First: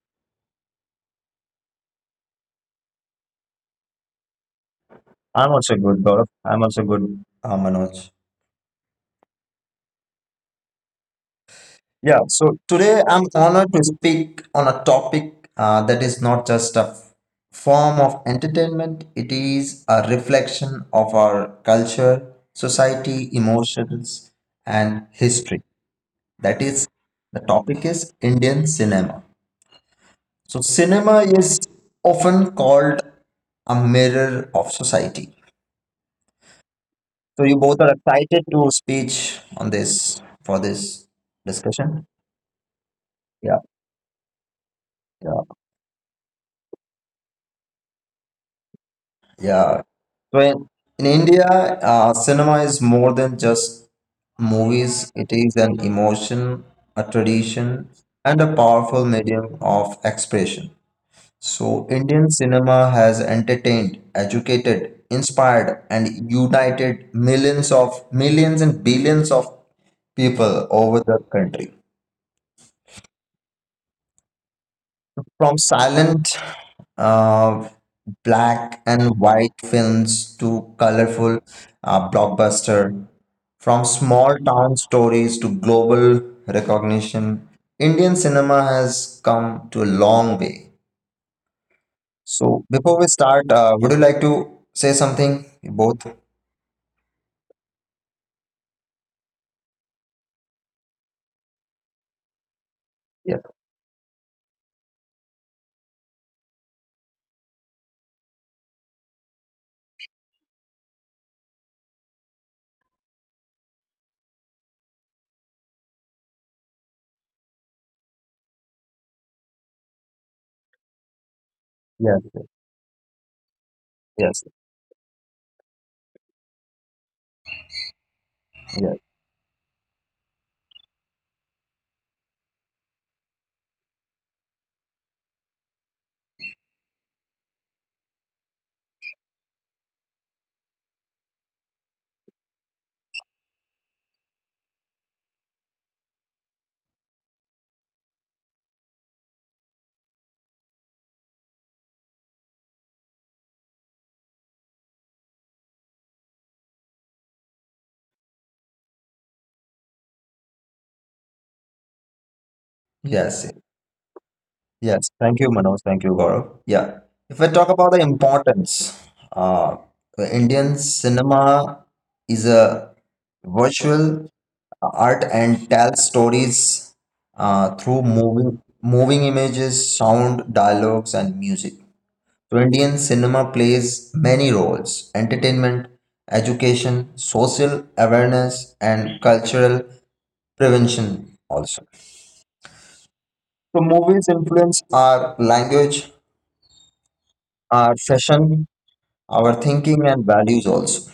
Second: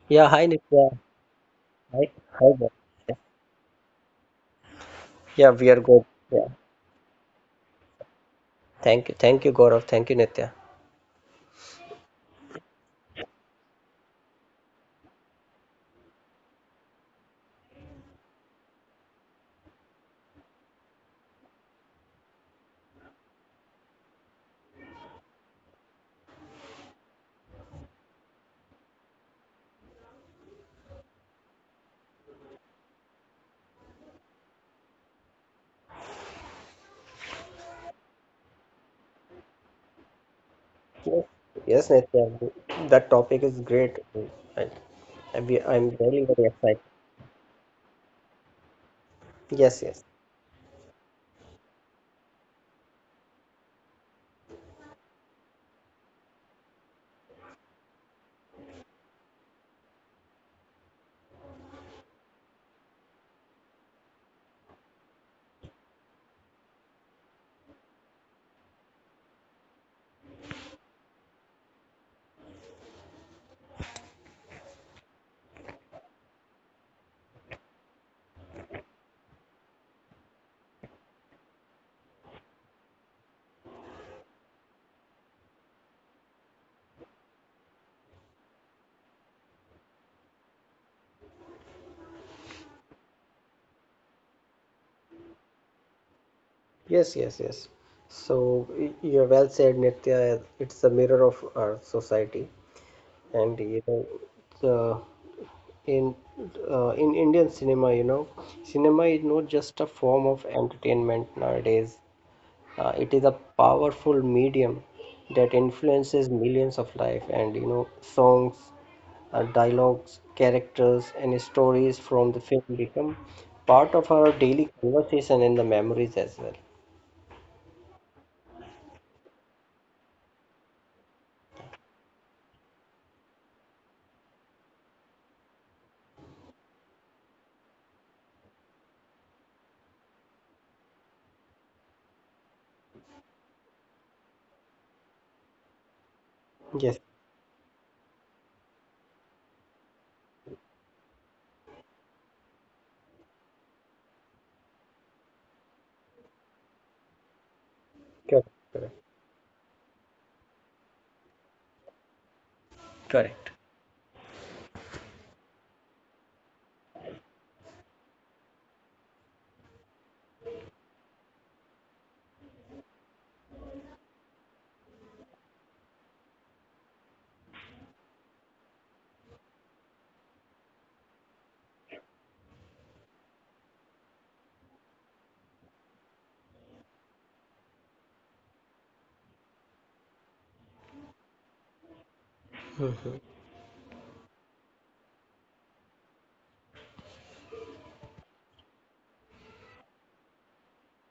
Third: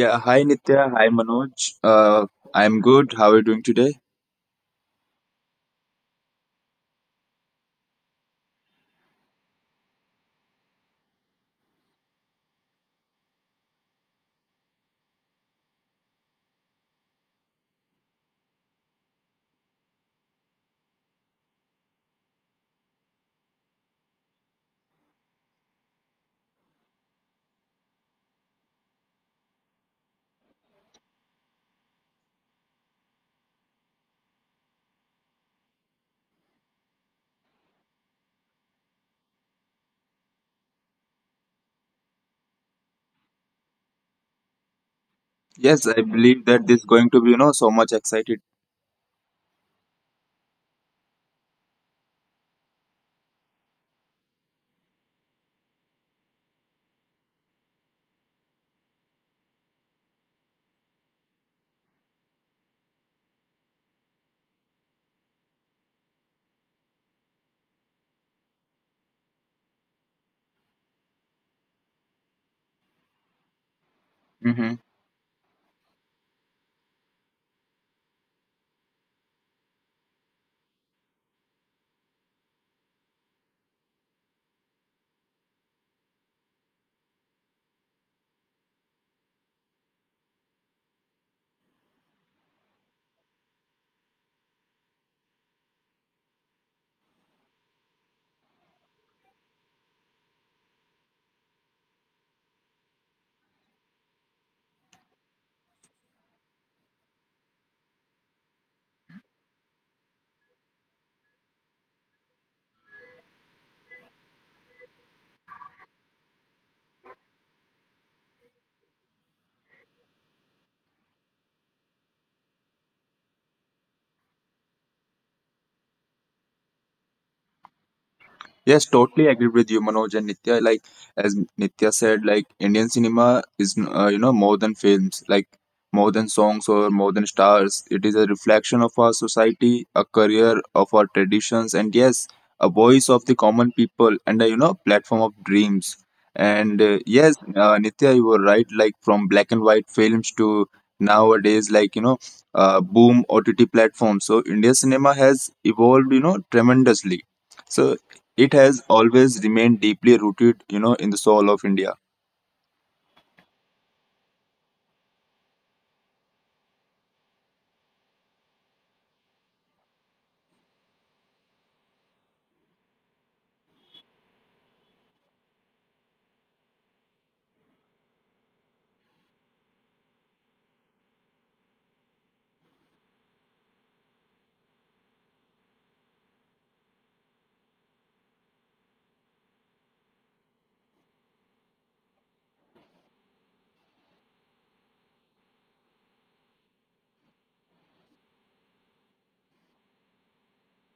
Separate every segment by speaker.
Speaker 1: Yeah,
Speaker 2: Yeah,
Speaker 1: hi
Speaker 2: hi
Speaker 1: Nitya,
Speaker 2: Nitya.
Speaker 1: hi Manoj.
Speaker 2: Hi,
Speaker 1: Uh,
Speaker 2: hi there.
Speaker 1: I'm good. How are you doing today?
Speaker 3: I'm
Speaker 2: Yeah, we
Speaker 3: also
Speaker 2: are
Speaker 3: good,
Speaker 2: good.
Speaker 3: Gaurav.
Speaker 2: Yeah,
Speaker 3: I'm also good, Manoj.
Speaker 2: thank you, Gaurav. Thank you, Nitya.
Speaker 3: Yeah, so today I'm honored to speak on a topic that is not just a form of entertainment, it is a reflection of our culture, society, emotions, and history. That is, the topic is Indian cinema. So, cinema is often called a mirror of society. So, you both are excited to speech on this for this
Speaker 2: Yes, yes,
Speaker 3: discussion.
Speaker 2: Nitya. That topic
Speaker 3: Yeah,
Speaker 2: is great, and
Speaker 3: yeah.
Speaker 2: I'm
Speaker 1: Yes,
Speaker 2: I'm
Speaker 1: I
Speaker 2: very,
Speaker 1: believe
Speaker 2: very
Speaker 1: that this
Speaker 2: excited.
Speaker 1: is going to be, you know, so much excited.
Speaker 3: Yeah.
Speaker 2: Yes, yes,
Speaker 3: So in India, cinema is more than just movies, it is an emotion, a tradition, and a powerful medium of expression. So, Indian cinema has entertained, educated, inspired, and united millions of millions and billions of people over the country.
Speaker 1: Mm-hmm.
Speaker 3: From silent, uh, black and white films to colorful blockbuster, from small town stories to global recognition, Indian cinema has come to a long way. So, before we start, would you like to say something, both?
Speaker 2: yes. So you're well said, Nitya. It's a mirror of our society,
Speaker 3: Yes,
Speaker 2: and you know, the, in in Indian cinema, you know, cinema is not just a form of entertainment nowadays. It is a powerful medium that influences millions of life and you know songs, dialogues, characters and stories
Speaker 3: yes,
Speaker 2: from the film become part of our
Speaker 3: yes,
Speaker 2: daily conversation and the memories as well.
Speaker 1: Yes,
Speaker 3: yes,
Speaker 1: totally agree with you, Manoj and Nitya. Like as Nitya said, like Indian cinema is you know more than films, like more than songs or more than stars. It is a reflection of our society, a career of our traditions, and yes, a voice of the common people and a you know platform of dreams. And
Speaker 2: Yes,
Speaker 1: yes, Nitya, you were right. Like from black and white films to nowadays, like you know, boom OTT platforms. So India cinema has evolved, you know, tremendously. So
Speaker 2: correct,
Speaker 1: it has
Speaker 2: correct.
Speaker 1: always remained deeply rooted you know in the soul of India.
Speaker 3: yes.
Speaker 2: Correct.
Speaker 3: Yes, thank you, Manoj. Thank you, Gaurav. Yeah, if we talk about the importance, uh, the Indian cinema is a virtual art and tells stories through moving images, sound, dialogues, and music. So, Indian cinema plays many roles: entertainment, education, social awareness, and cultural prevention also.
Speaker 2: Hmm.
Speaker 3: So movies influence our language, our fashion, our thinking, and values also.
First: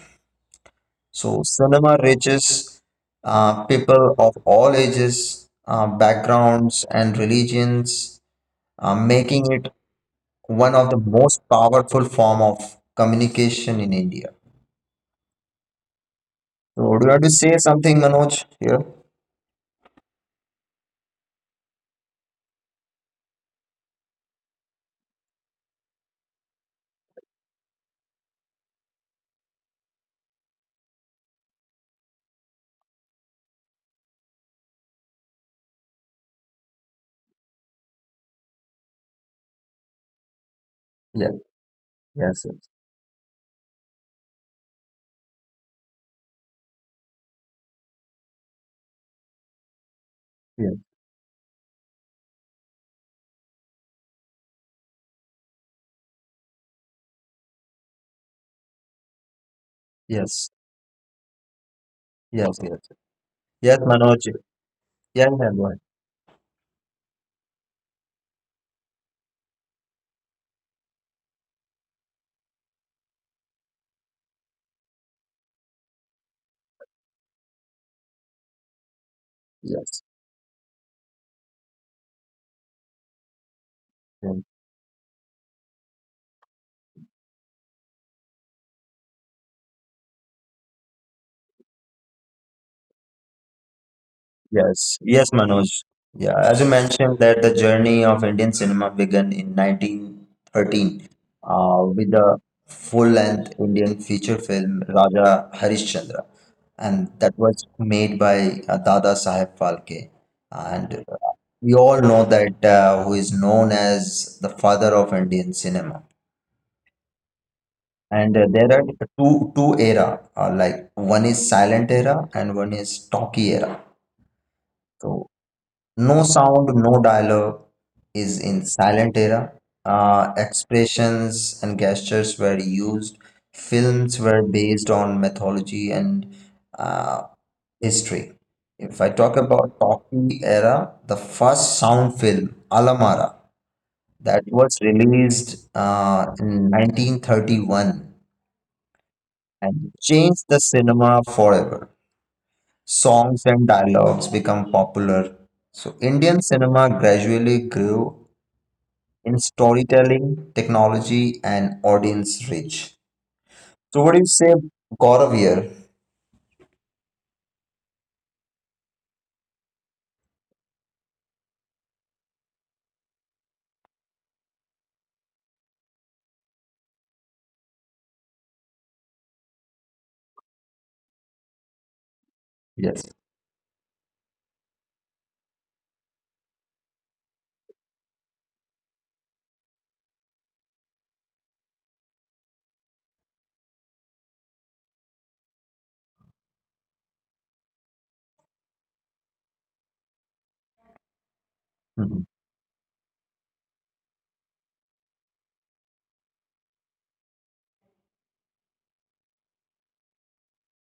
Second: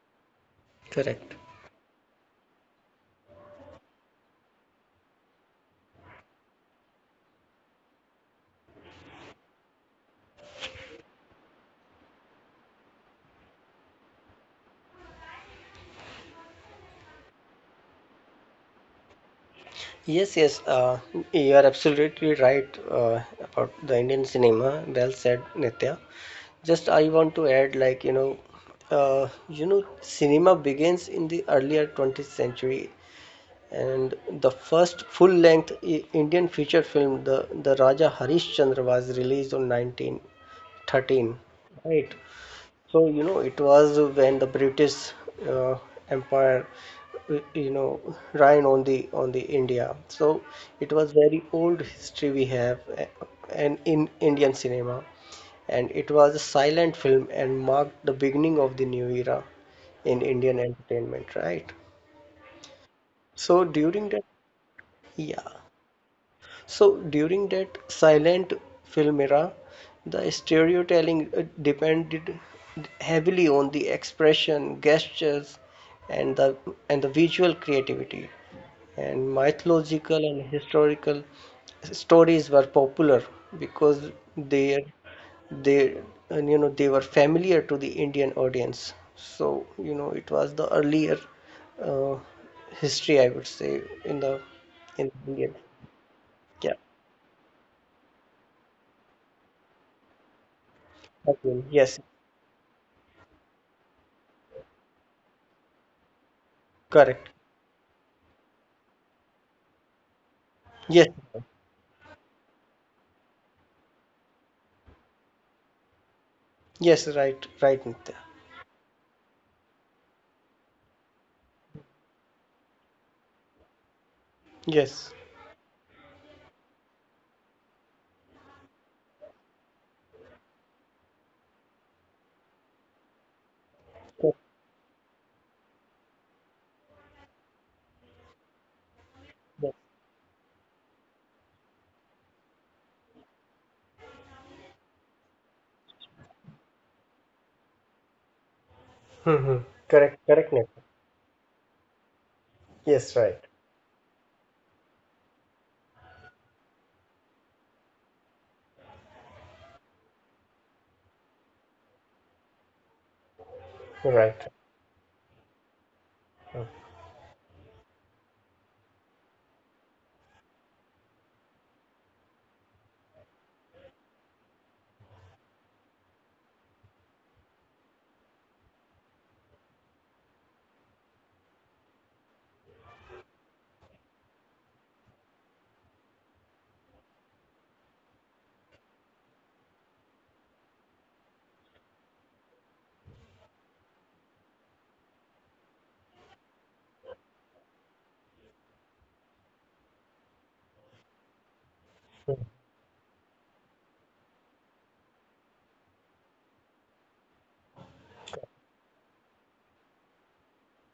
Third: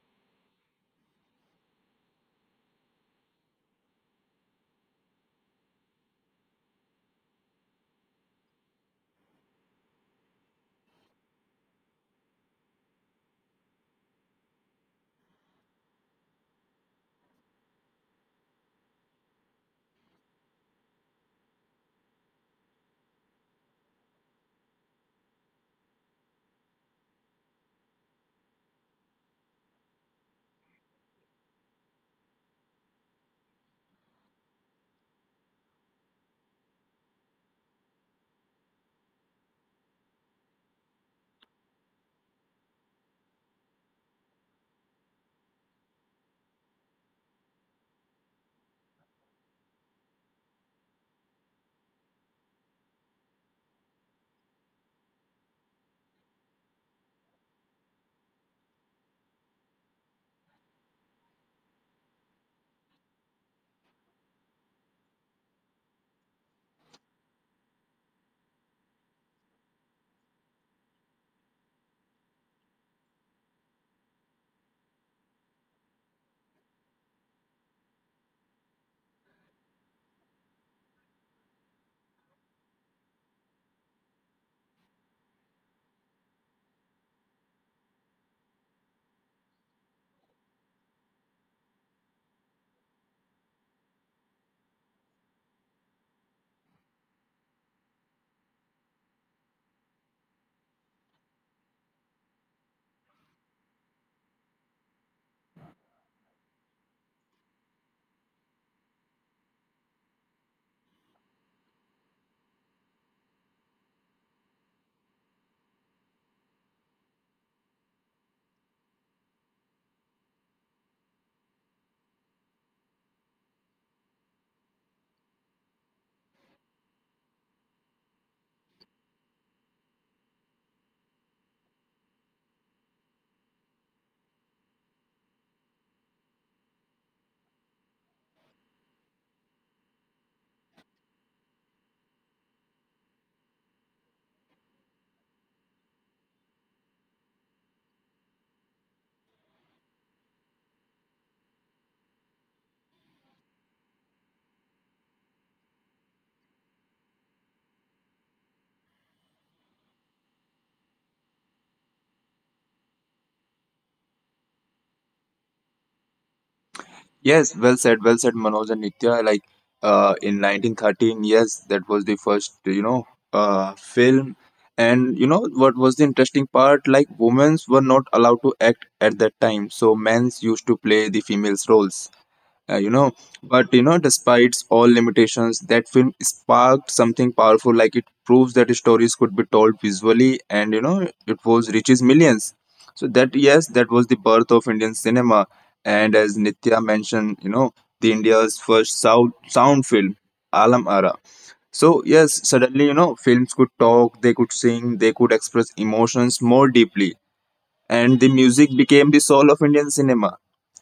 Speaker 2: Correct.
Speaker 3: So, cinema reaches people of all ages, backgrounds, and religions, making it one of the most powerful form of communication in India. So, do you want to say something, Manoj? Here?
Speaker 2: Yes, yes, you are absolutely right about the Indian cinema. Well said, Nitya. Just I want to add, like, you know, cinema begins in the earlier 20th century and the first full-length Indian feature film, the Raja Harishchandra, was released on 1913.
Speaker 3: Yes.
Speaker 2: Right.
Speaker 3: Yes. Yes.
Speaker 2: So, you know, it was when the British uh, Empire, you know, ran on the India. So
Speaker 3: Yes.
Speaker 2: it was very old history we have, and in Indian cinema, and it was a silent film and marked the beginning of the new era in Indian
Speaker 3: Yes.
Speaker 2: entertainment. Right.
Speaker 3: Yes. Yes.
Speaker 2: So
Speaker 3: Yes,
Speaker 2: during that,
Speaker 3: Manoj. Yes.
Speaker 2: yeah.
Speaker 3: Yes.
Speaker 2: So during that silent film era, the storytelling depended heavily on the expression, gestures, and the visual creativity. And
Speaker 3: Yes.
Speaker 2: mythological and historical stories were popular because
Speaker 3: Yes.
Speaker 2: they they you know they were familiar to the Indian audience. So you know it was the earlier uh, history, I would say, in
Speaker 3: Yes, yes,
Speaker 2: India.
Speaker 3: Manoj. Yeah, as
Speaker 2: Yeah.
Speaker 3: you mentioned that the journey of Indian cinema began in 1913
Speaker 2: Okay, yes,
Speaker 3: with the full-length Indian feature film Raja Harishchandra, and
Speaker 2: correct.
Speaker 3: that was made by Dada Saheb Phalke. And
Speaker 2: Yes,
Speaker 3: uh, we all know that who is known as the father of Indian cinema.
Speaker 2: yes, right, right, Nitya.
Speaker 3: And there are two era, like one is silent era and one is talkie era.
Speaker 2: Yes,
Speaker 3: So no sound, no dialogue is in silent era. Expressions and gestures were used. Films
Speaker 2: yes,
Speaker 3: were based on mythology and uh, history. If I talk
Speaker 2: yes.
Speaker 3: about Talkie era, the first sound film, Alamara, that was released in 1931
Speaker 2: Mm-hmm.
Speaker 3: and
Speaker 2: Correct, correct,
Speaker 3: changed the
Speaker 2: Nitya.
Speaker 3: cinema forever.
Speaker 2: Yes, right,
Speaker 3: Songs and dialogues become popular. So Indian cinema gradually grew in storytelling, technology, and audience reach. So, what do you
Speaker 2: right.
Speaker 3: say, Gaurav here?
Speaker 1: Yes, well said, well said, Manoj and Nitya. Like in 1913, yes, that was the first you know film. And you know what was the interesting part, like women's were not allowed to act at that time, so men's used to play the females roles, you
Speaker 3: Yes.
Speaker 1: know. But you know despite all limitations, that film sparked something powerful. Like it proves that stories could be told visually, and you know it was reaches millions. So that, yes, that was the birth of Indian cinema. And as Nitya mentioned, you know, the India's first sound film, Alam Ara. So
Speaker 3: Mhm.
Speaker 1: yes, suddenly you know films could talk, they could sing, they could express emotions more deeply, and the music became the soul of Indian cinema.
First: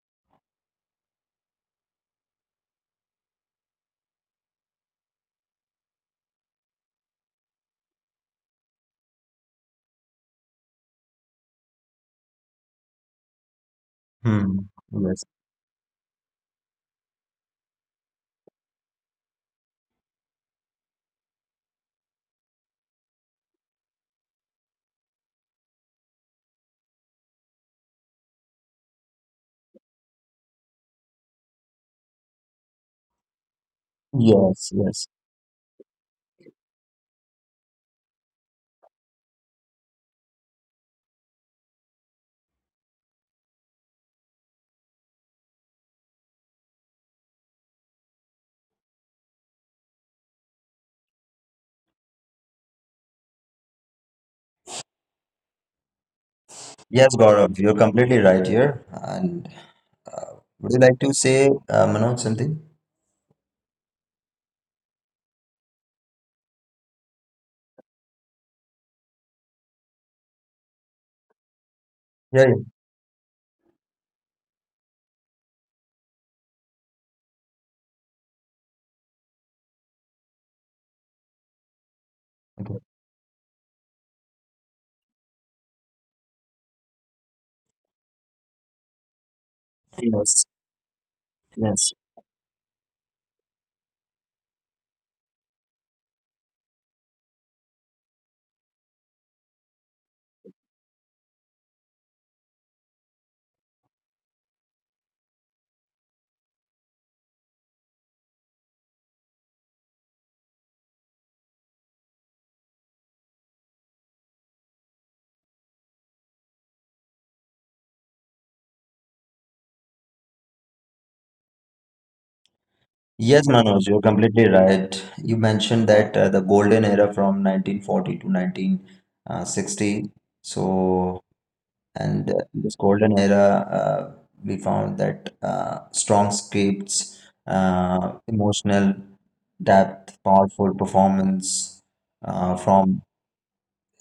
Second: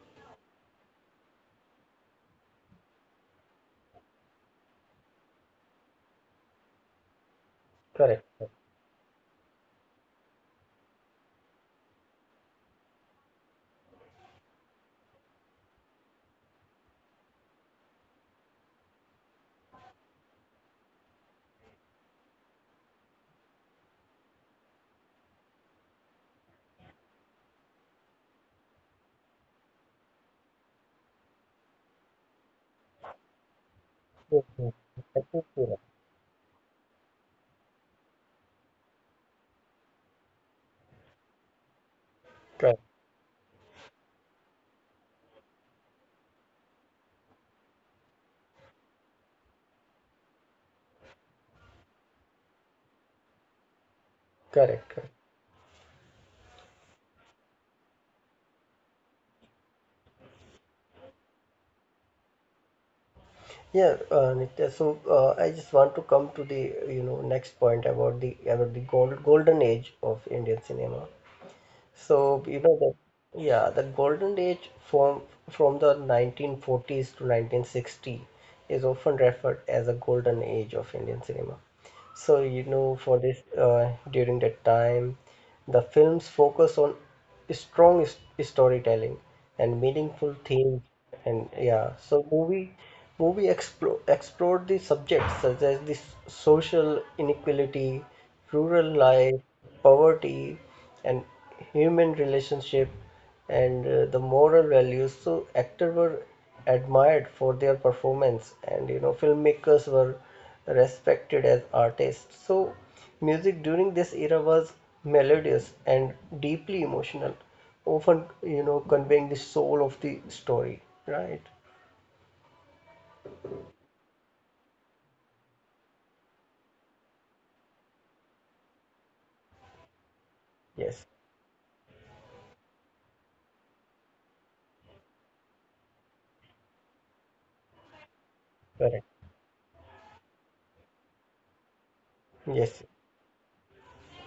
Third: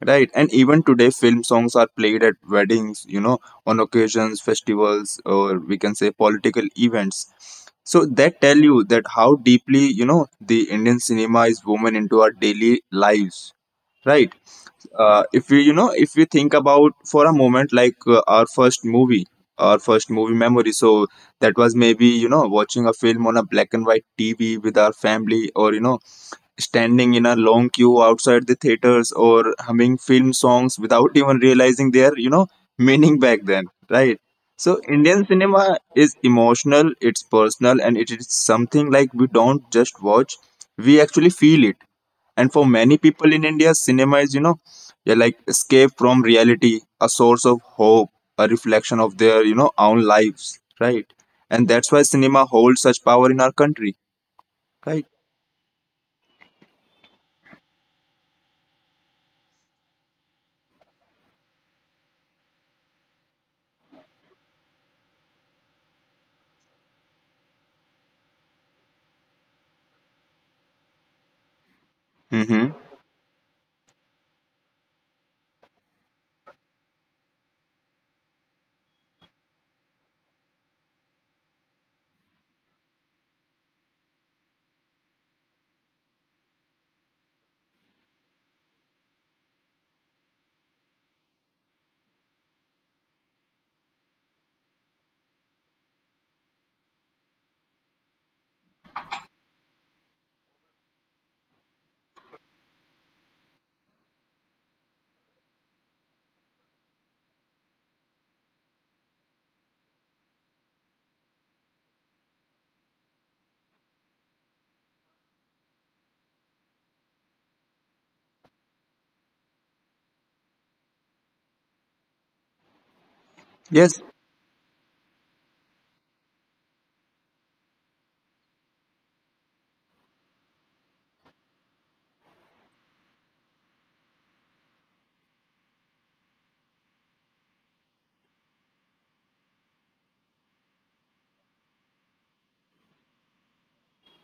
Speaker 1: Right, and even today, film songs are played at weddings, you know, on occasions, festivals, or we can say political events. So that tell you that how deeply you know the Indian cinema is woven into our daily lives, right?
Speaker 3: Hmm. Yes.
Speaker 1: If we think about for a moment like our first movie memory. So that was maybe you know watching a film on a black and white TV with our family, or you know standing in a long queue outside the theaters, or humming film songs without even realizing their you know meaning back then, right?
Speaker 2: Mhm.
Speaker 3: Yes.
Speaker 1: So
Speaker 3: Yes.
Speaker 1: Indian
Speaker 2: Absolutely right.
Speaker 1: cinema is emotional, it's personal, and it is something like we don't just watch, we actually feel it. And for
Speaker 2: Correct,
Speaker 1: many people in India, cinema is, you know, yeah, like escape from reality, a source of hope, a reflection of their, you know, own lives, right? And that's why cinema holds such power in our country,
Speaker 2: correct,
Speaker 1: right?
Speaker 2: correct.
Speaker 3: Yes, Gaurav, you're completely right here. And uh, would you like to say, Manoj, something?
Speaker 2: Yeah, Nitya. So I just want to come to the you know next point about the golden age of Indian cinema. So you
Speaker 3: Yeah. Yeah.
Speaker 2: know
Speaker 1: Mm-hmm.
Speaker 2: the golden age from the 1940s to 1960 is often referred as a golden age of Indian cinema. So, you
Speaker 3: Okay.
Speaker 2: know, for this, during that time, the films focus on strong storytelling and meaningful
Speaker 3: Yes.
Speaker 2: themes, and yeah,
Speaker 3: Yes.
Speaker 2: so movie explored the subjects such as this social inequality, rural life, poverty, and human relationship and the moral values. So actors were admired for their performance, and you know filmmakers were respected as artists. So music during this era was melodious and deeply emotional, often you know conveying the soul of the story. Right?
Speaker 3: Yes, Manoj,
Speaker 1: Yes.
Speaker 3: you're completely right. You mentioned that the golden era from 1940 to 1960.
Speaker 2: Yes.
Speaker 3: So And in this golden era, we found that strong scripts,
Speaker 2: Correct.
Speaker 3: emotional depth, powerful performance
Speaker 2: Yes.
Speaker 3: from,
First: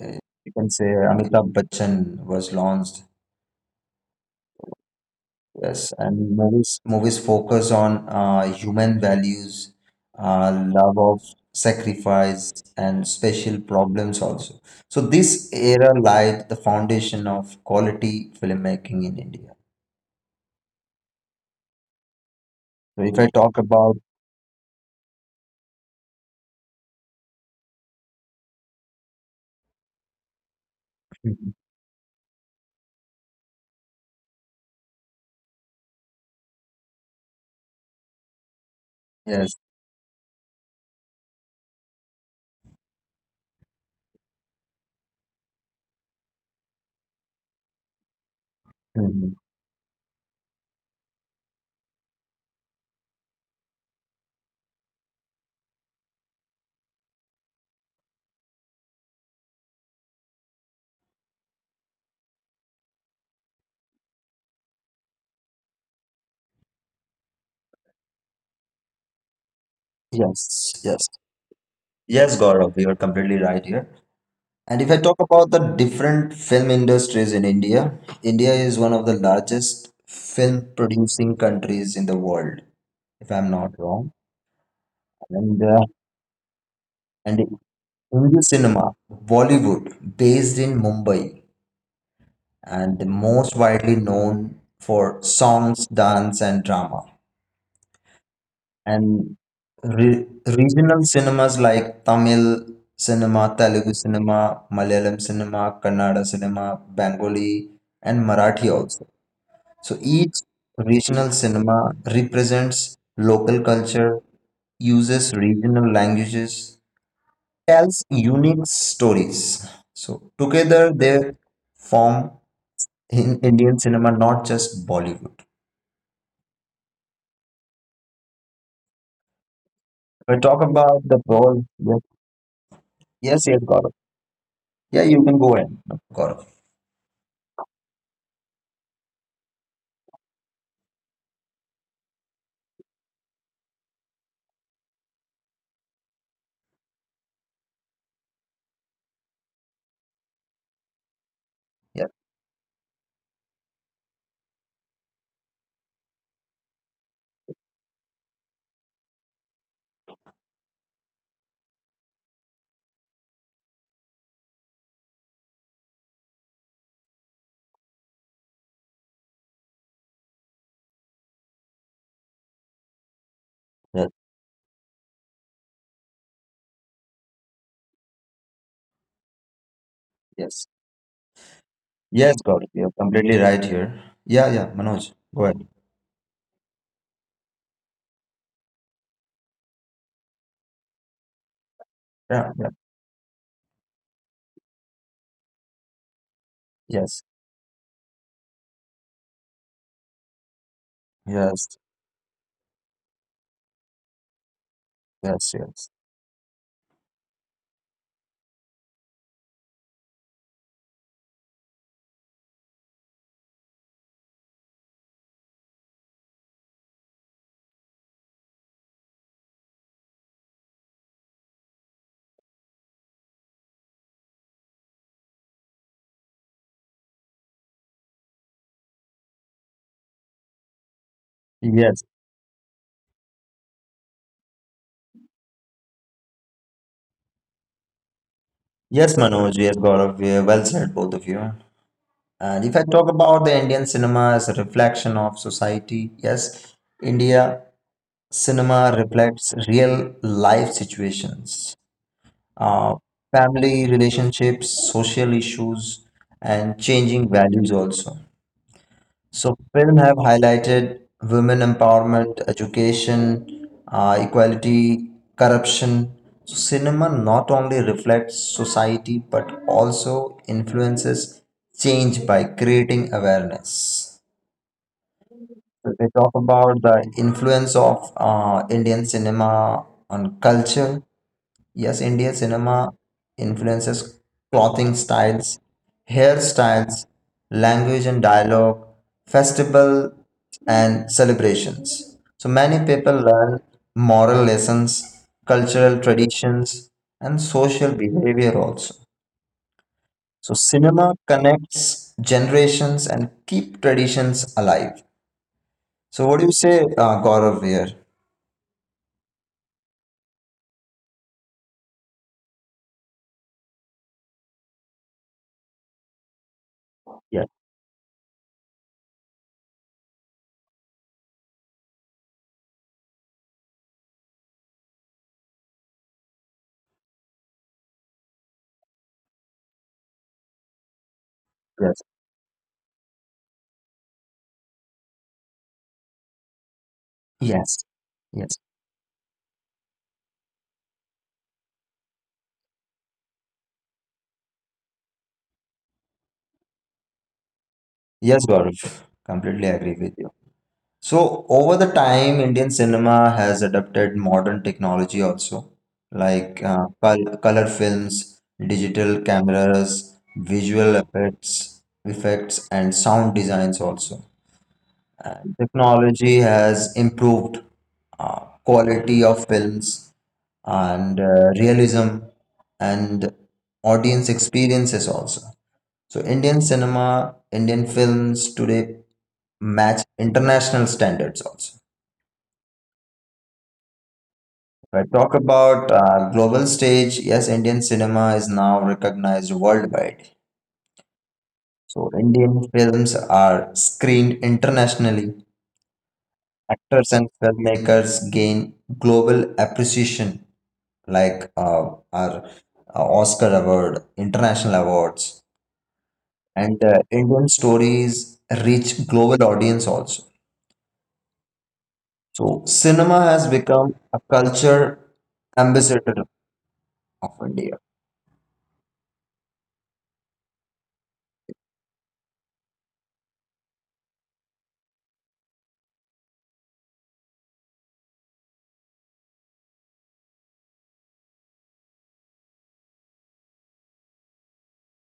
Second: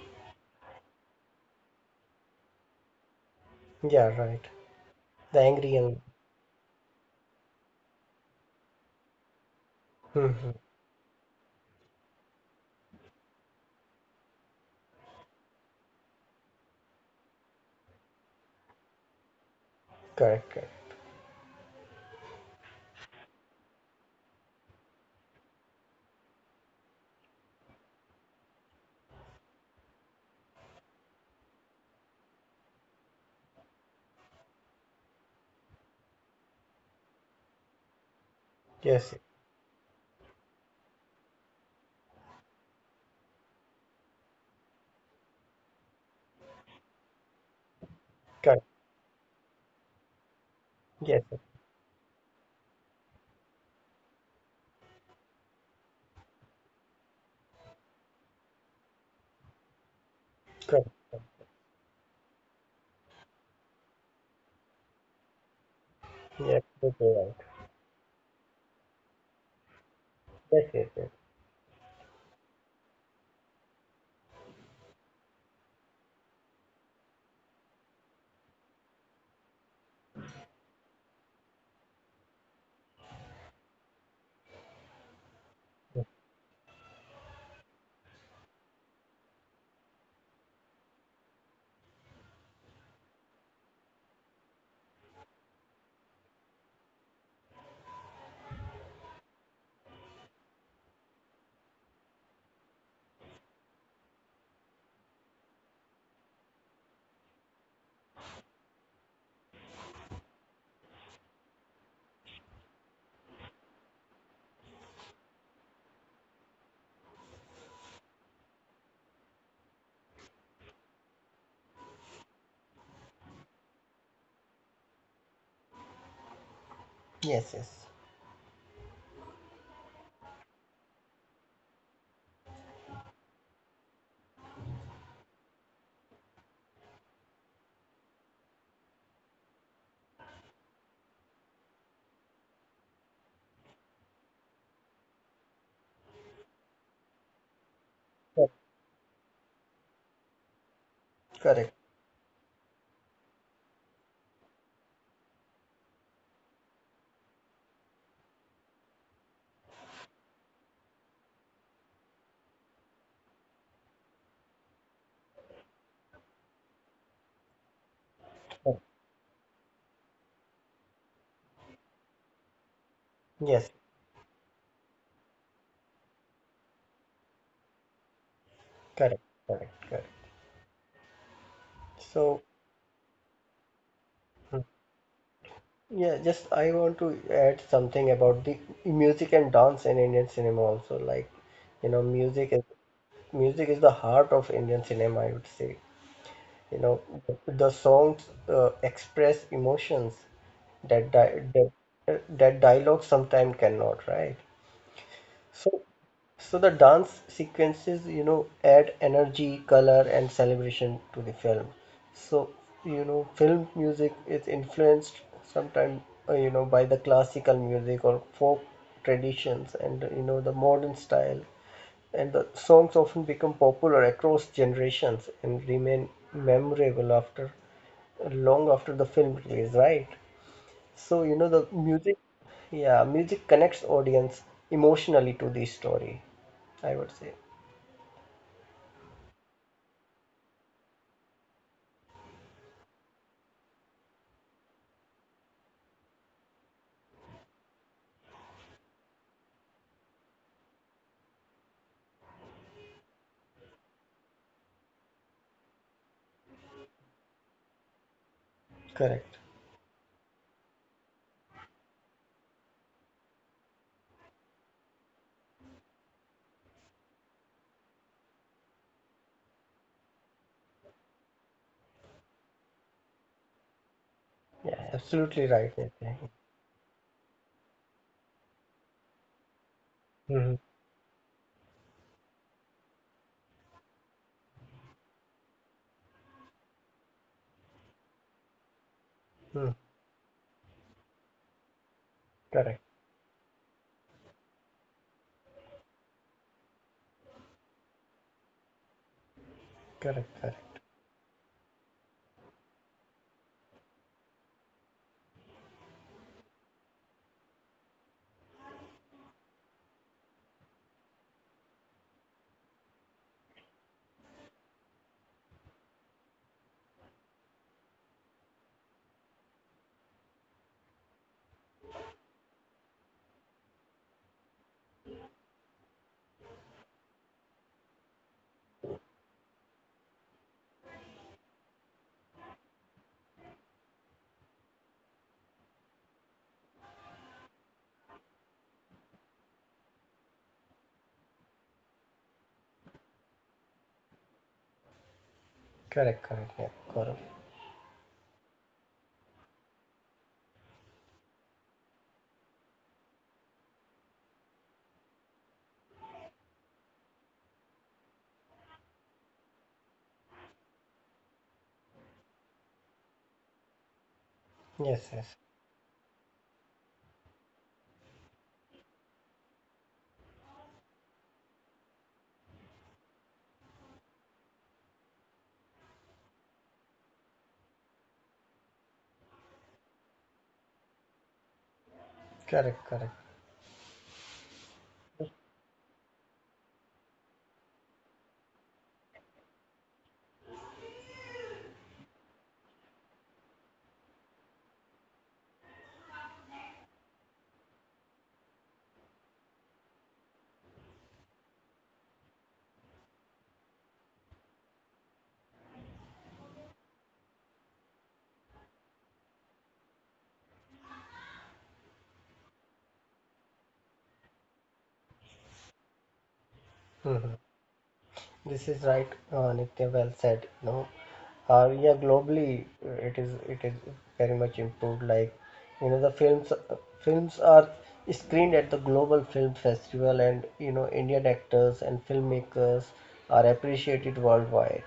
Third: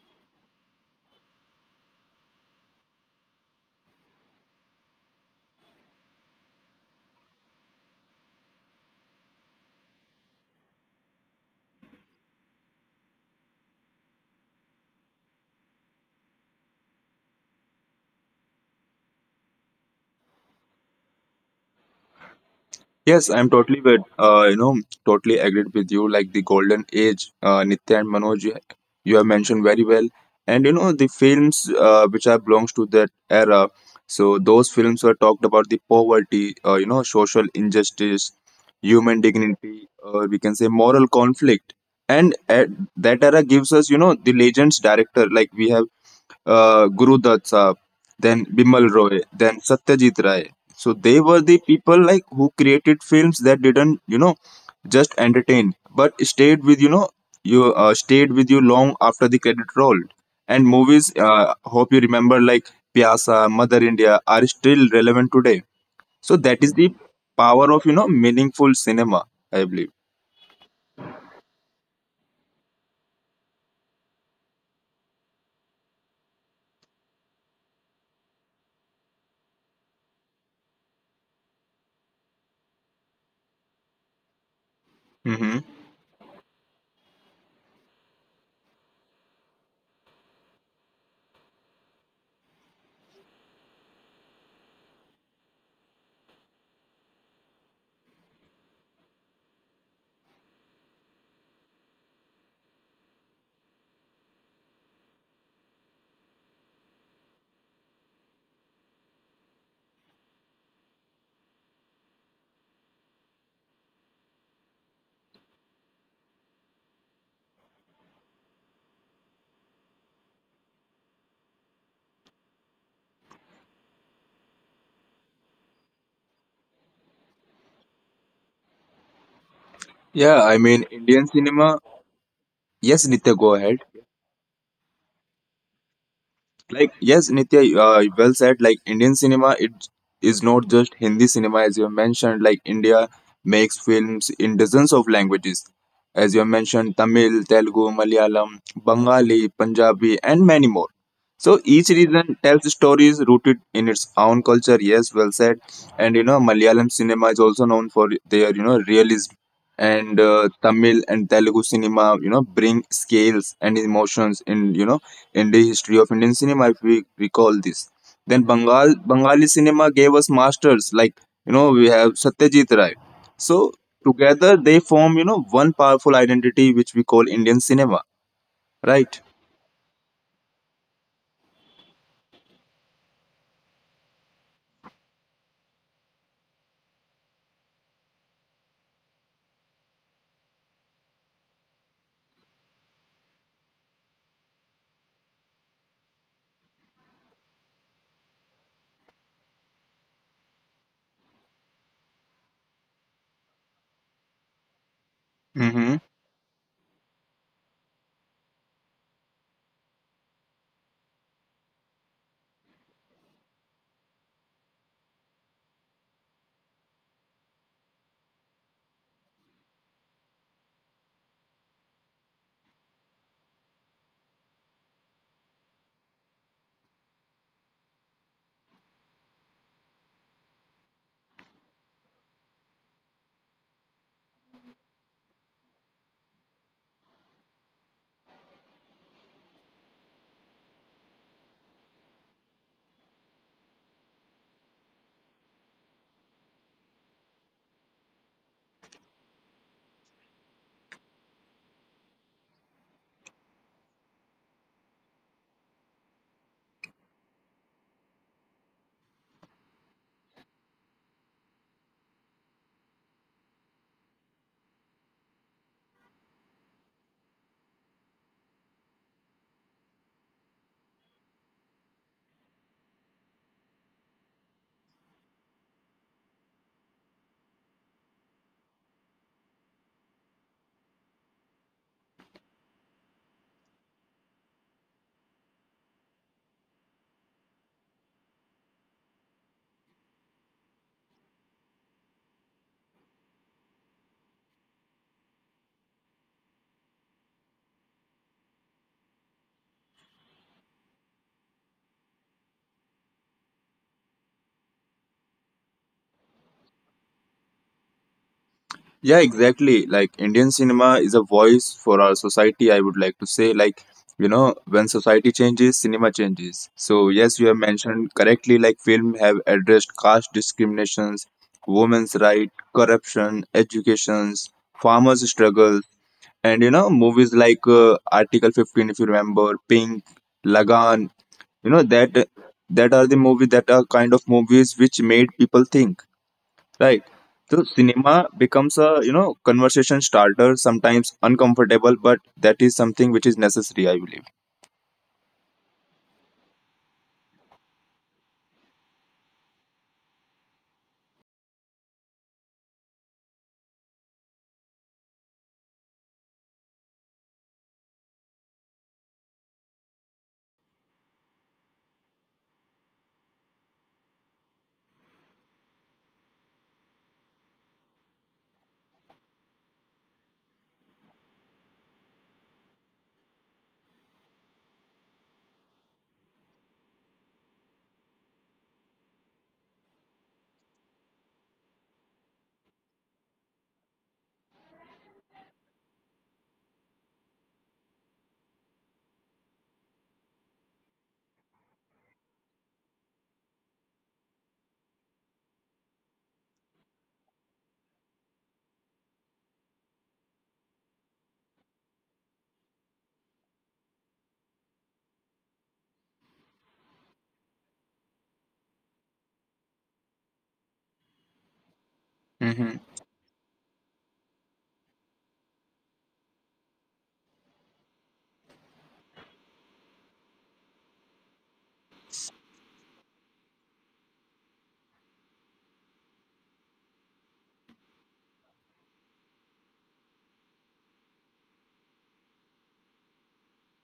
Speaker 3: uh, you can say, Amitabh Bachchan was launched.
Speaker 2: Yeah. Right. The angry
Speaker 3: Yes,
Speaker 2: young.
Speaker 3: and movies focus on human values,
Speaker 2: Hmm.
Speaker 3: love of sacrifice, and special problems also. So this era laid the foundation of quality filmmaking in India.
Speaker 2: Correct. Correct.
Speaker 3: So if I
Speaker 1: Yes, I'm
Speaker 3: talk
Speaker 1: totally
Speaker 3: about
Speaker 1: with you know totally agreed with you. Like the golden age, Nitya and Manoj, you have mentioned very well. And you know the
Speaker 3: Mhm.
Speaker 1: films which are belongs to that era. So those films were talked about the poverty, you know, social injustice,
Speaker 2: Yes, yes,
Speaker 1: human
Speaker 3: Yes.
Speaker 1: dignity, or we can say moral conflict. And at that era gives us you know the legends director like we have Guru Dutt Saab, then
Speaker 2: correct.
Speaker 1: Bimal Roy,
Speaker 3: Mhm.
Speaker 1: then Satyajit Ray. So they
Speaker 2: Yes, yes,
Speaker 1: were the people like who created films that didn't, you know, just entertain, but stayed with, you know, you stayed with you long after the credit rolled. And
Speaker 2: correct.
Speaker 1: movies, hope you remember, like Pyasa, Mother India, are still relevant today. So that
Speaker 2: Yes.
Speaker 1: is the
Speaker 2: Yes.
Speaker 1: power of, you know, meaningful cinema, I believe.
Speaker 3: Yes.
Speaker 2: Yes. Yes.
Speaker 3: Yes. Yes, Gaurav, you are completely right here. And if I talk about the different film industries in India, India is one of the largest film producing countries in the world, if I'm not wrong.
Speaker 1: hmm
Speaker 3: And uh, and Hindi cinema, Bollywood, based in Mumbai, and most widely known for songs, dance, and drama. And regional cinemas like Tamil cinema, Telugu cinema, Malayalam cinema, Kannada cinema, Bengali, and Marathi also. So each regional cinema represents local culture, uses regional languages, tells unique stories. So together they form in Indian cinema, not just Bollywood.
Speaker 2: Yes. Yes.
Speaker 3: We
Speaker 1: Yeah, I
Speaker 3: talk
Speaker 1: mean,
Speaker 3: about the
Speaker 1: Indian
Speaker 3: role.
Speaker 1: cinema.
Speaker 3: Yes,
Speaker 1: Yes, Nitya,
Speaker 3: yes,
Speaker 1: go
Speaker 3: yes,
Speaker 1: ahead.
Speaker 3: Gaurav. Yeah, you can go ahead, Gaurav.
Speaker 1: Like yes, Nitya, well said. Like Indian cinema, it is not just Hindi cinema, as you have mentioned. Like India makes films in dozens of languages, as you have mentioned, Tamil, Telugu, Malayalam,
Speaker 2: Correct.
Speaker 1: Bengali, Punjabi, and many more. So
Speaker 2: Correct.
Speaker 1: each
Speaker 3: Yeah.
Speaker 1: region tells stories rooted in its own culture. Yes, well said. And you know, Malayalam cinema is also known for their you know realism, and Tamil and Telugu cinema, you know, bring scales and emotions in, you know, in the history of Indian cinema, if we recall this. Then
Speaker 2: Oh,
Speaker 1: Bengal, Bengali cinema gave us masters like, you know, we have Satyajit Ray. So
Speaker 2: yes,
Speaker 3: Yes,
Speaker 1: together they form, you know, one powerful identity which we call Indian cinema, right?
Speaker 2: correct, correct.
Speaker 3: yes. Yes,
Speaker 2: So,
Speaker 3: Gaurav, you're completely right here. Yeah,
Speaker 2: mm,
Speaker 3: yeah, Manoj, go ahead.
Speaker 2: yeah, just I want to add something about the music and dance in Indian cinema also. Like, you know,
Speaker 3: Yeah,
Speaker 2: music
Speaker 3: yeah.
Speaker 2: is music is the heart of Indian cinema, I would say. You know,
Speaker 3: Yes,
Speaker 2: the songs express emotions that di
Speaker 3: yes,
Speaker 2: that that dialogue sometimes cannot, right?
Speaker 3: yes,
Speaker 2: So
Speaker 3: yes.
Speaker 1: hmm
Speaker 2: So the dance sequences, you know, add energy, color, and celebration to the film. So, you know, film music is influenced sometimes, you know, by the classical music or folk traditions and, you know, the modern style. And the songs often become popular across generations and remain memorable after long after the film release, right? So, you know,
Speaker 3: Yes,
Speaker 2: music connects audience emotionally to the story, I would say.
Speaker 3: yes, Manoj, yes, Gaurav, yeah, well said, both of you. And if I talk about the Indian cinema as a reflection of society, yes, India cinema reflects real life situations, uh, family relationships, social issues, and changing values also.
Speaker 2: Correct.
Speaker 3: So film have highlighted women empowerment, education, equality, corruption. So cinema not only reflects society but also influences change by creating awareness.
Speaker 2: Yeah, absolutely right,
Speaker 3: So they
Speaker 2: Nitya.
Speaker 3: talk about the influence of Indian cinema on
Speaker 2: Mm-hmm.
Speaker 3: culture. Yes, Indian cinema influences clothing styles, hairstyles, language and dialogue,
Speaker 2: Mm.
Speaker 3: festival and celebrations. So many
Speaker 2: Correct,
Speaker 3: people learn moral lessons, cultural traditions, and social behavior also.
Speaker 2: correct,
Speaker 3: So
Speaker 2: correct,
Speaker 3: cinema connects generations and keep traditions alive. So what do you say, Gaurav here?
Speaker 1: Yeah, exactly. Like Indian cinema is a voice for our society, I would like to say. Like, you know, when society changes, cinema changes. So yes,
Speaker 3: Yes,
Speaker 1: you have mentioned correctly, like film have addressed caste discriminations, women's right, corruption, educations, farmers' struggles, and you know, movies like Article 15, if you remember, Pink, Lagan,
Speaker 3: yes,
Speaker 1: you know, that are the movies that are kind of movies which made people think. Right.
Speaker 3: yes,
Speaker 1: So
Speaker 3: yes.
Speaker 1: cinema becomes a you know conversation starter, sometimes uncomfortable, but that is something which is necessary, I believe.
Speaker 2: correct. Yeah, Gaurav.
Speaker 3: Yes, Gaurav, completely agree with you. So over the time, Indian cinema has adopted modern technology also, like color films, digital cameras, visual effects, and sound designs also.
Speaker 2: Yes, yes.
Speaker 3: And technology has improved quality of films and realism and audience experiences also. So Indian cinema, Indian films today match international standards also.
Speaker 2: Correct, correct.
Speaker 3: If I talk about global stage. Yes, Indian cinema is now recognized worldwide. So Indian films are screened internationally. Actors and filmmakers gain global appreciation, like our Oscar award, international awards, and Indian stories reach global audience also. So cinema has
Speaker 1: hmm
Speaker 3: become a culture ambassador of
Speaker 2: Mm-hmm.
Speaker 3: India.
Speaker 2: This is right, Nitya. Well said. You know, yeah, globally it is very much improved. Like you know, the films are screened at the global film festival, and you know, Indian actors and filmmakers are appreciated worldwide.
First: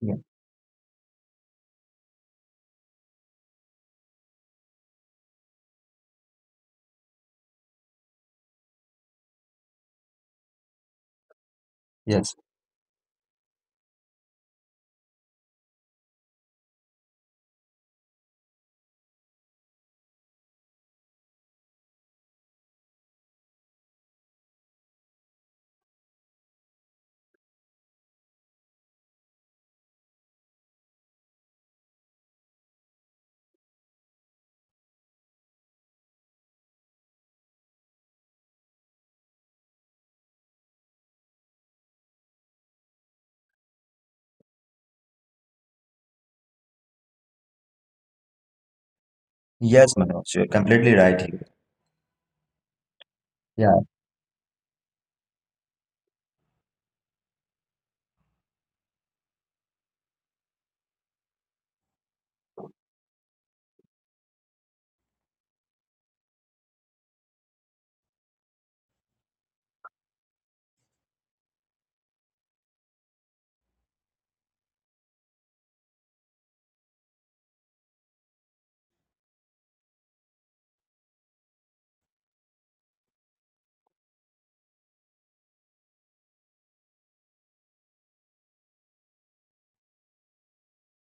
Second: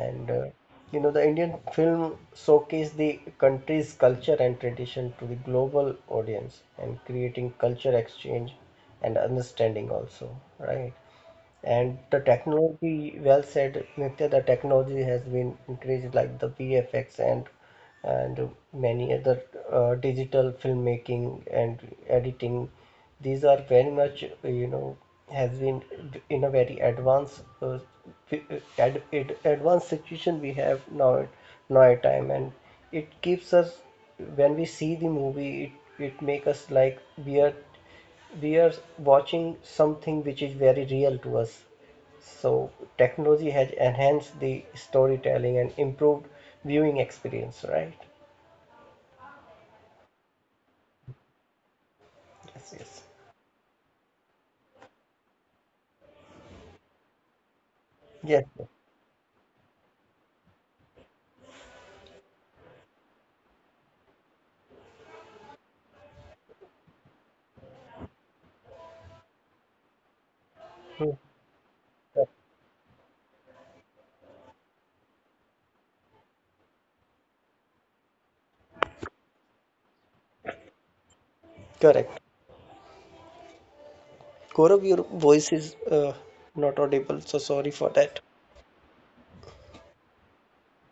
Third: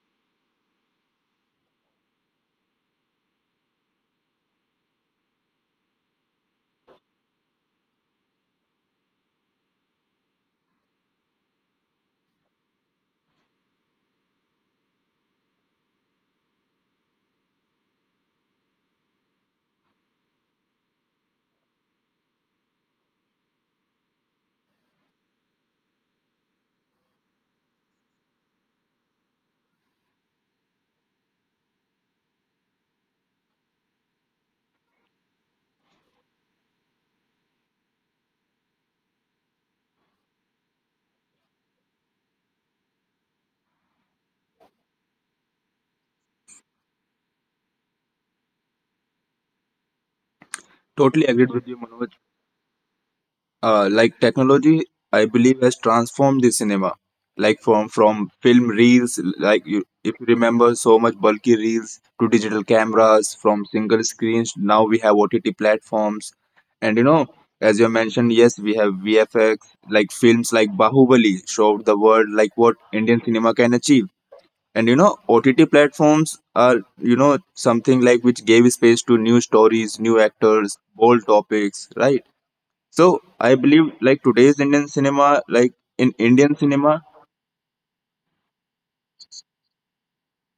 Speaker 3: Yeah.
Speaker 2: you know, the Indian film showcase the country's culture and tradition to the global audience, and creating culture exchange and understanding also, right? And the
Speaker 3: Yes.
Speaker 2: technology, well said, Nitya, the technology has been increased like the VFX and many other digital filmmaking and editing. These are very much, you know, has been in a very advanced advanced situation we have now time, and it keeps us when we see the movie, it make us like we are we are watching something which is very real to us, so technology has enhanced the storytelling and improved viewing experience, right?
Speaker 3: Yes, Manoj, you're completely right here.
Speaker 1: Totally agreed with you, Manoj.
Speaker 2: Yes, yes,
Speaker 3: Yeah.
Speaker 1: Like technology, I believe has transformed the cinema. Like from
Speaker 2: yes.
Speaker 1: from film reels, like you, if you remember, so much bulky reels to digital cameras, from single screens. Now we have OTT platforms, and you know, as you mentioned, yes, we have VFX.
Speaker 2: Hmm,
Speaker 1: Like films like
Speaker 2: cor-
Speaker 1: Bahubali showed the world like what Indian cinema can achieve. And you know, OTT platforms are you know something like which gave space to new stories, new actors, bold
Speaker 2: correct.
Speaker 1: topics, right? So I believe
Speaker 2: Gaurav,
Speaker 1: like
Speaker 2: your
Speaker 1: today's Indian
Speaker 2: voice is
Speaker 1: cinema, like in
Speaker 2: not
Speaker 1: Indian
Speaker 2: audible, so
Speaker 1: cinema,
Speaker 2: sorry for that.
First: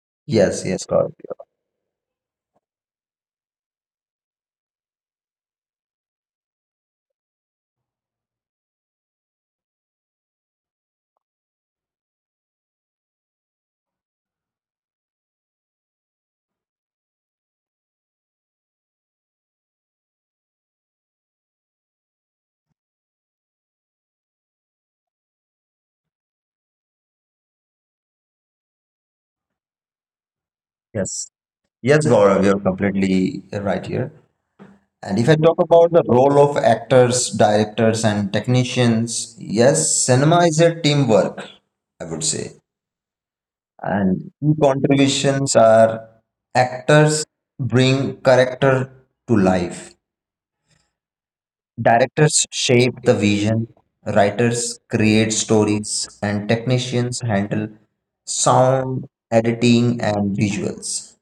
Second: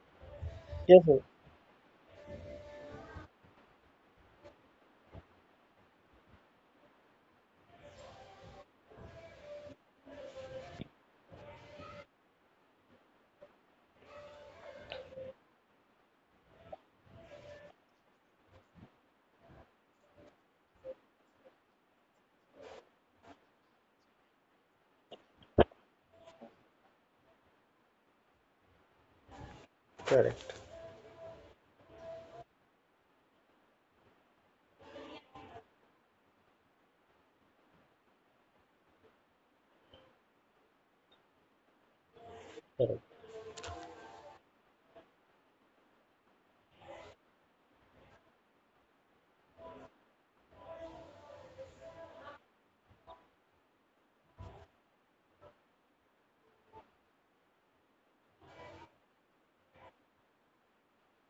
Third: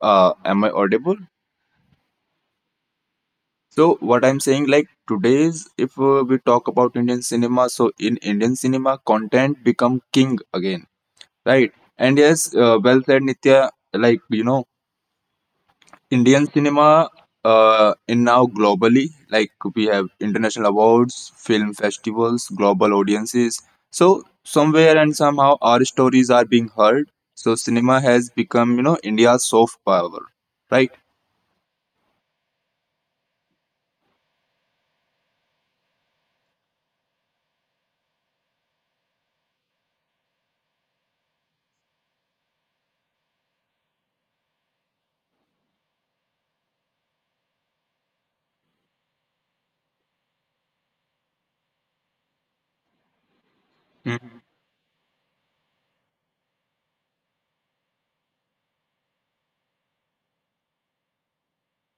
Speaker 1: am
Speaker 3: Yes,
Speaker 1: I
Speaker 3: yes,
Speaker 2: Yes,
Speaker 3: Gaurav.
Speaker 1: audible?
Speaker 2: yes,
Speaker 1: So what I'm saying, like today's, if we talk about Indian cinema, so in Indian cinema, content become king again, right? And yes, well said, Nitya. Like you know, Indian cinema in now globally. Like we have international awards, film festivals, global audiences. So somewhere and somehow our stories are being heard. So cinema has become, you know, India's soft power,
Speaker 2: correct,
Speaker 1: right?
Speaker 3: Yes. Yes, Gaurav, you're completely right here. And if I talk about the role of actors, directors, and technicians, yes, cinema is a teamwork, I would say.
Speaker 2: correct,
Speaker 3: And key contributions are actors bring character to life. Directors shape the vision,
Speaker 1: Mhm.
Speaker 3: writers create stories, and technicians handle sound, editing, and visuals.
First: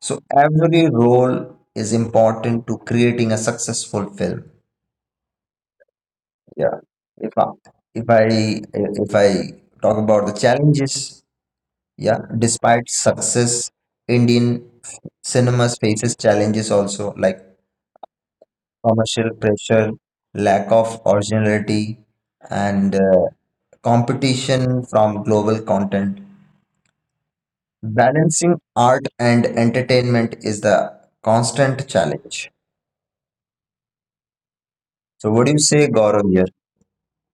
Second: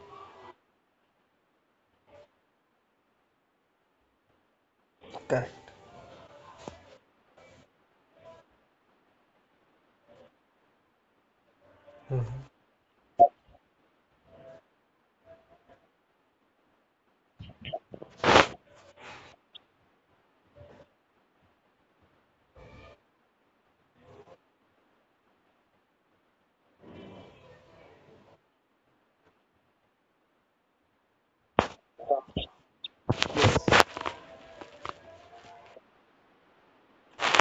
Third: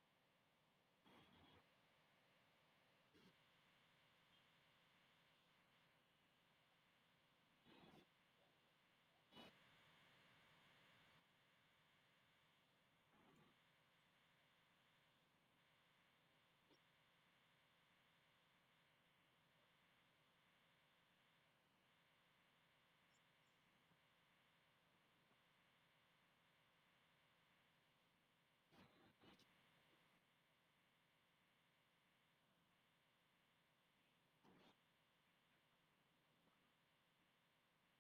Speaker 3: So every role is important to creating a successful film.
Speaker 2: correct.
Speaker 3: Yeah. If I, if I if I talk about the challenges, yeah,
Speaker 2: Mhm.
Speaker 3: despite success, Indian cinemas faces challenges also like commercial pressure, lack of originality, and competition from global content. Balancing art and entertainment is the constant challenge.
Speaker 2: Yes,
Speaker 3: So, what do you say, Gaurav, here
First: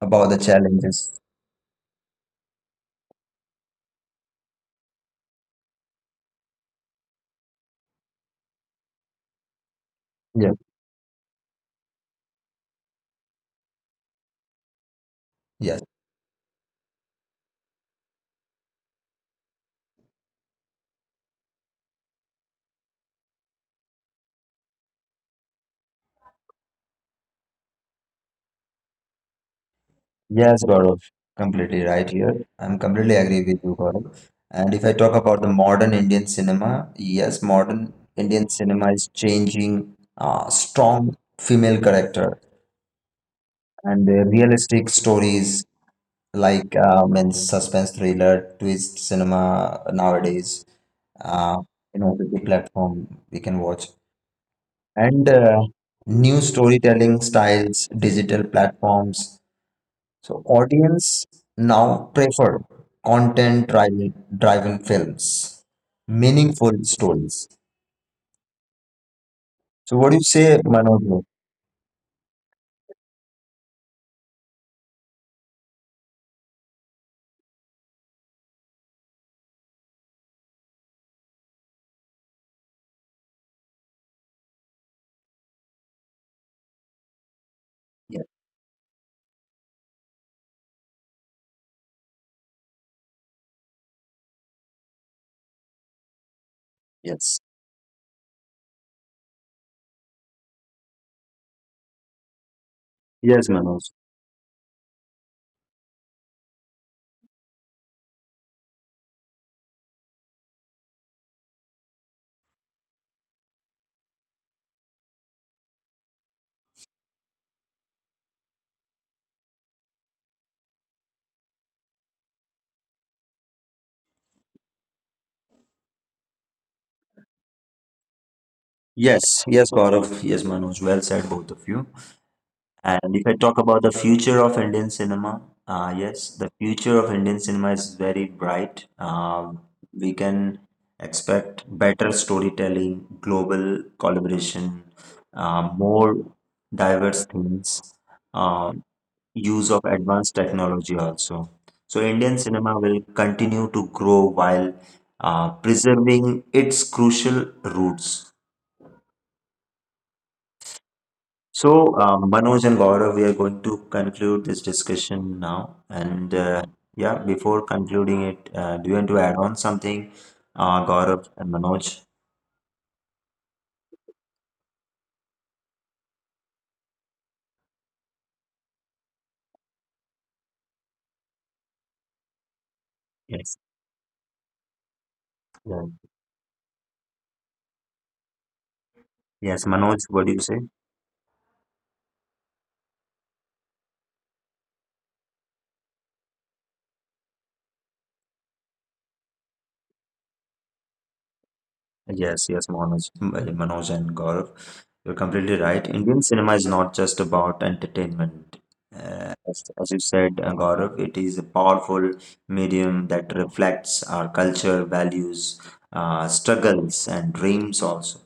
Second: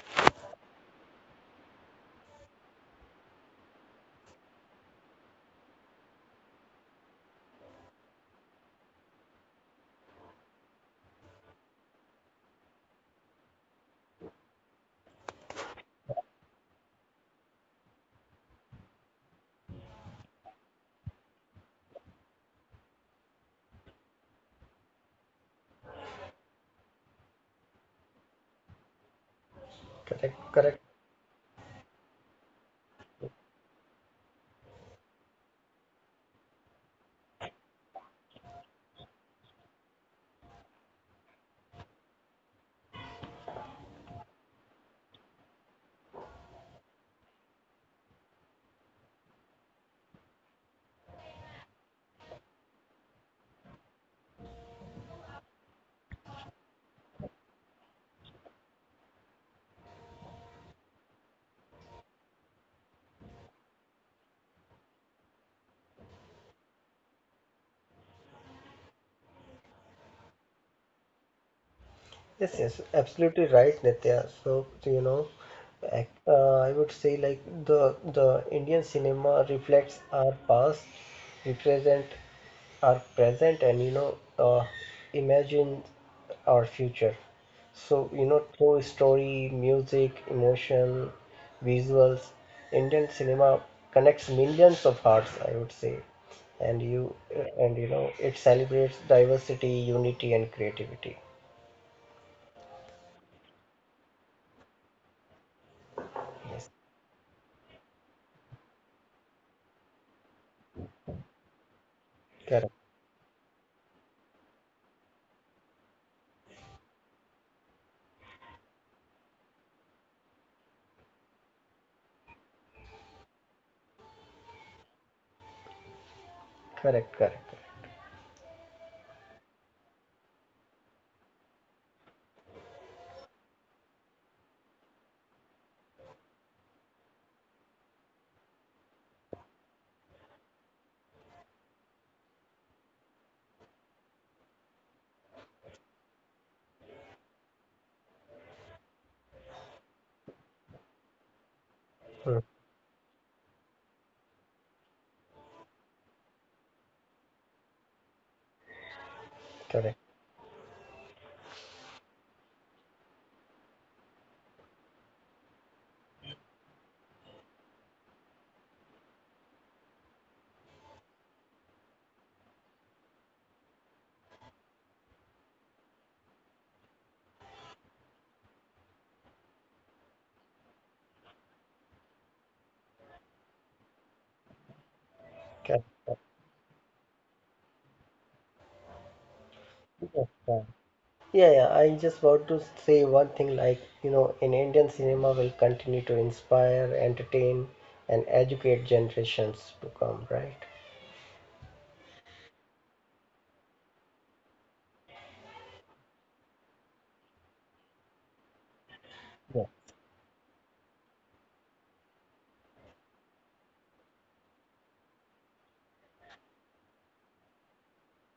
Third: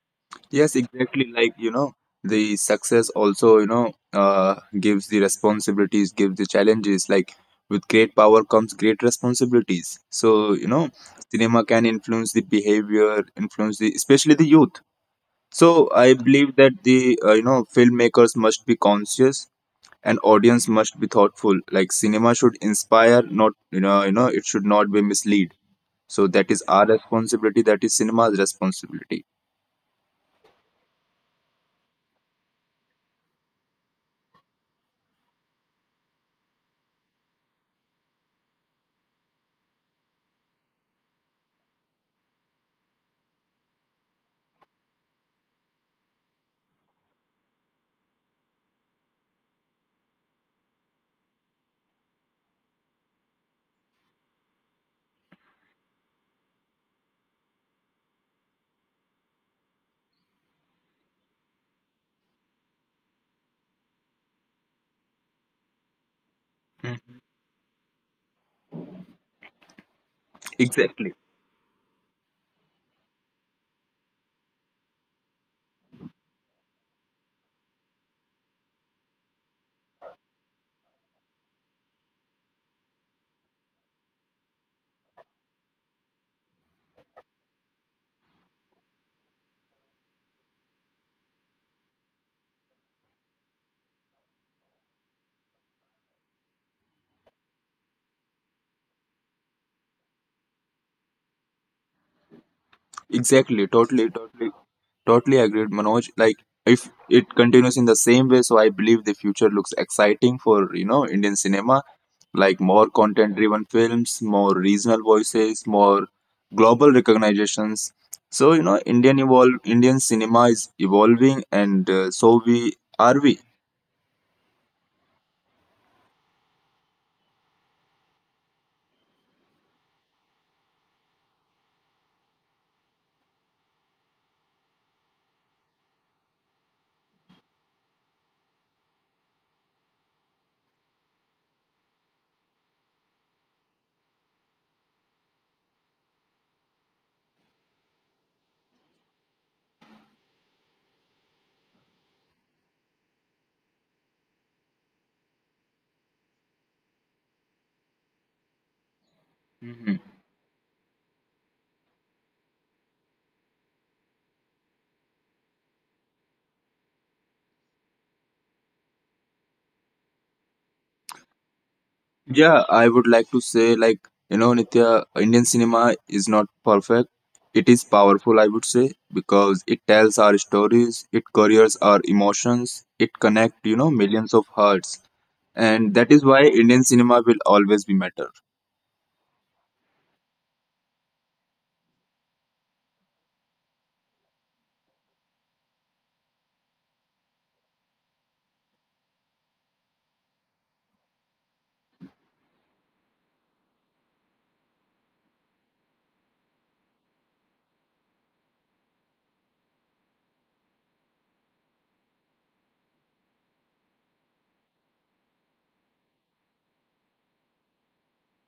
Speaker 3: about the
Speaker 1: Yes,
Speaker 3: challenges?
Speaker 1: exactly. Like you know, the success also you know uh, gives the responsibilities, gives the challenges. Like with great power comes great responsibilities. So
Speaker 3: Yeah.
Speaker 1: you know, cinema can influence the behavior, influence the especially the youth. So
Speaker 3: Yes.
Speaker 1: I believe that the you know filmmakers must be conscious and audience must be thoughtful. Like cinema should inspire, not you know you know it should not be mislead. So that is our responsibility. That is cinema's responsibility.
Speaker 2: correct,
Speaker 3: Yes,
Speaker 2: correct.
Speaker 3: Gaurav. Completely right here. I'm completely agree with you, Gaurav. And if I talk about the modern Indian cinema, yes, modern Indian cinema is changing strong female character and the realistic stories like means suspense thriller, twist cinema nowadays. Uh, in OTT platform, we can watch and new storytelling styles, digital platforms. So audience now prefer content driven films, meaningful
Speaker 1: Mm.
Speaker 3: stories. So what do you say, Manoj?
Speaker 1: Exactly.
Speaker 2: Yes, yes, absolutely right, Nitya. So, you know, I would say like the Indian cinema reflects our past, represent our present, and you know, uh, imagine our future. So, you
Speaker 3: Yeah,
Speaker 2: know, through story, music, emotion, visuals, Indian cinema connects millions of hearts, I would say. And you,
Speaker 3: yes.
Speaker 2: and you know, it celebrates diversity, unity, and creativity.
Speaker 3: Yes, Manoj.
Speaker 1: Exactly. Totally. Totally. Totally agreed, Manoj.
Speaker 2: Yes,
Speaker 1: Like if it continues in the same way, so I believe the future looks exciting for you know Indian cinema,
Speaker 2: correct.
Speaker 1: like more content-driven films, more regional voices, more global recognitions. So you know, Indian cinema is evolving, and so we are we.
Speaker 2: Correct, correct,
Speaker 3: Yes, yes, Gaurav. Yes, Manoj. Well said, both of you. And if I talk about the future of Indian cinema, yes, the future of Indian cinema is very bright. We can expect better storytelling, global collaboration, more diverse themes, uh, use of advanced technology also. So
Speaker 2: mm,
Speaker 3: Indian cinema will continue to grow while preserving its crucial roots.
Speaker 2: correct,
Speaker 3: So, Manoj and Gaurav, we are going to conclude this discussion now. And yeah, before concluding it, do you want to add on something, Gaurav and Manoj?
Speaker 1: Yeah, I would like to say, like, you know, Nitya, Indian cinema is not perfect. It is powerful, I would say, because it tells our stories, it couriers our emotions, it connects, you
Speaker 3: Yes.
Speaker 1: know, millions of hearts. And
Speaker 2: correct.
Speaker 3: Yeah.
Speaker 1: that is why Indian cinema will always be better.
Speaker 3: Yes, Manoj, what do you
Speaker 2: Understand.
Speaker 3: say?
Speaker 2: Yeah, yeah, I just want to say one thing like, you know, in Indian cinema will continue to inspire, entertain, and educate generations to come, right?
Speaker 3: Yes, yes, Manoj and Gaurav, you're completely right. Indian cinema is not just about entertainment. Uh,
Speaker 2: Yeah,
Speaker 3: as, as you said, Gaurav, it is a powerful medium that reflects our culture, values, struggles, and dreams also.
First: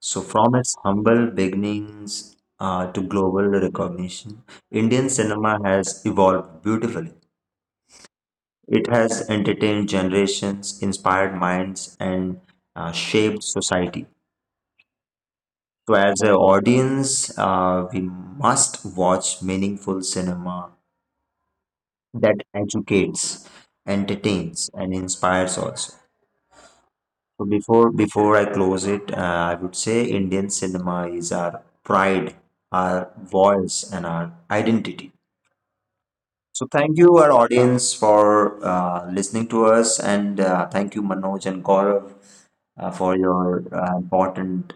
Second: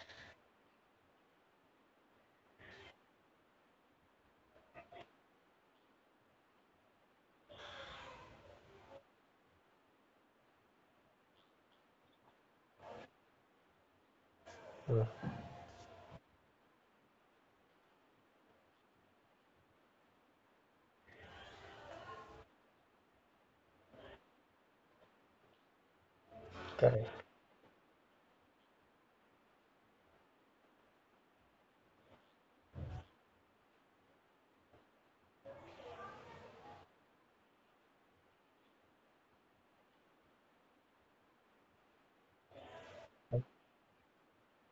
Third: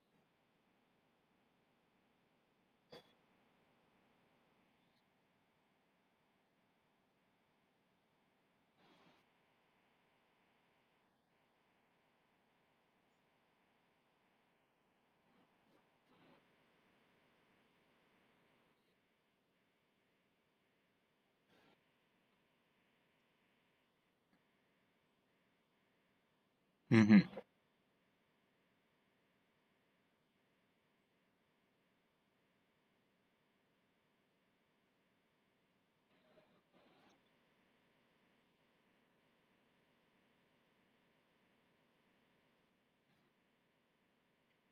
Speaker 3: So, from its humble beginnings to global recognition, Indian cinema has evolved beautifully. It has entertained generations, inspired minds, and shaped society.
Speaker 2: mm,
Speaker 3: So as an audience, we must watch meaningful cinema that educates, entertains, and inspires also.
Speaker 2: correct.
Speaker 1: hmm
Speaker 3: So before I close it, I would say Indian cinema is our pride, our voice, and our identity. So thank you, our audience, for listening to us, and thank you, Manoj and Gaurav, for your important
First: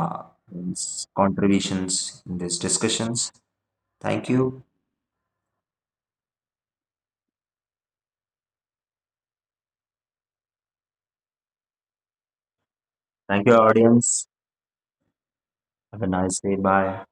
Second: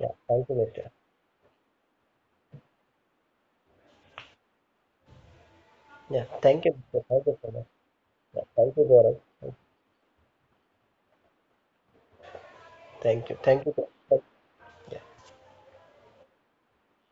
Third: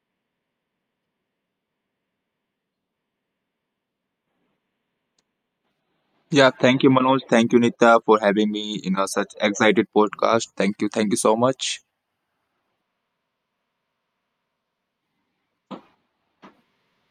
Speaker 2: Yeah. Thank you, Nitya.
Speaker 3: contributions in these discussions. Thank you.
Speaker 2: Yeah,
Speaker 1: Yeah,
Speaker 2: thank you.
Speaker 1: thank you, Manoj.
Speaker 2: Thank you so
Speaker 1: Thank you,
Speaker 2: much.
Speaker 1: Nitya, for
Speaker 2: Yeah,
Speaker 1: having
Speaker 2: thank
Speaker 1: me
Speaker 2: you,
Speaker 1: in a
Speaker 2: Gaurav.
Speaker 1: such excited podcast. Thank you. Thank you so much.
Speaker 2: Thank you.
Speaker 3: Thank you,
Speaker 2: Thank you. Yeah.
Speaker 3: audience. Have a nice day. Bye.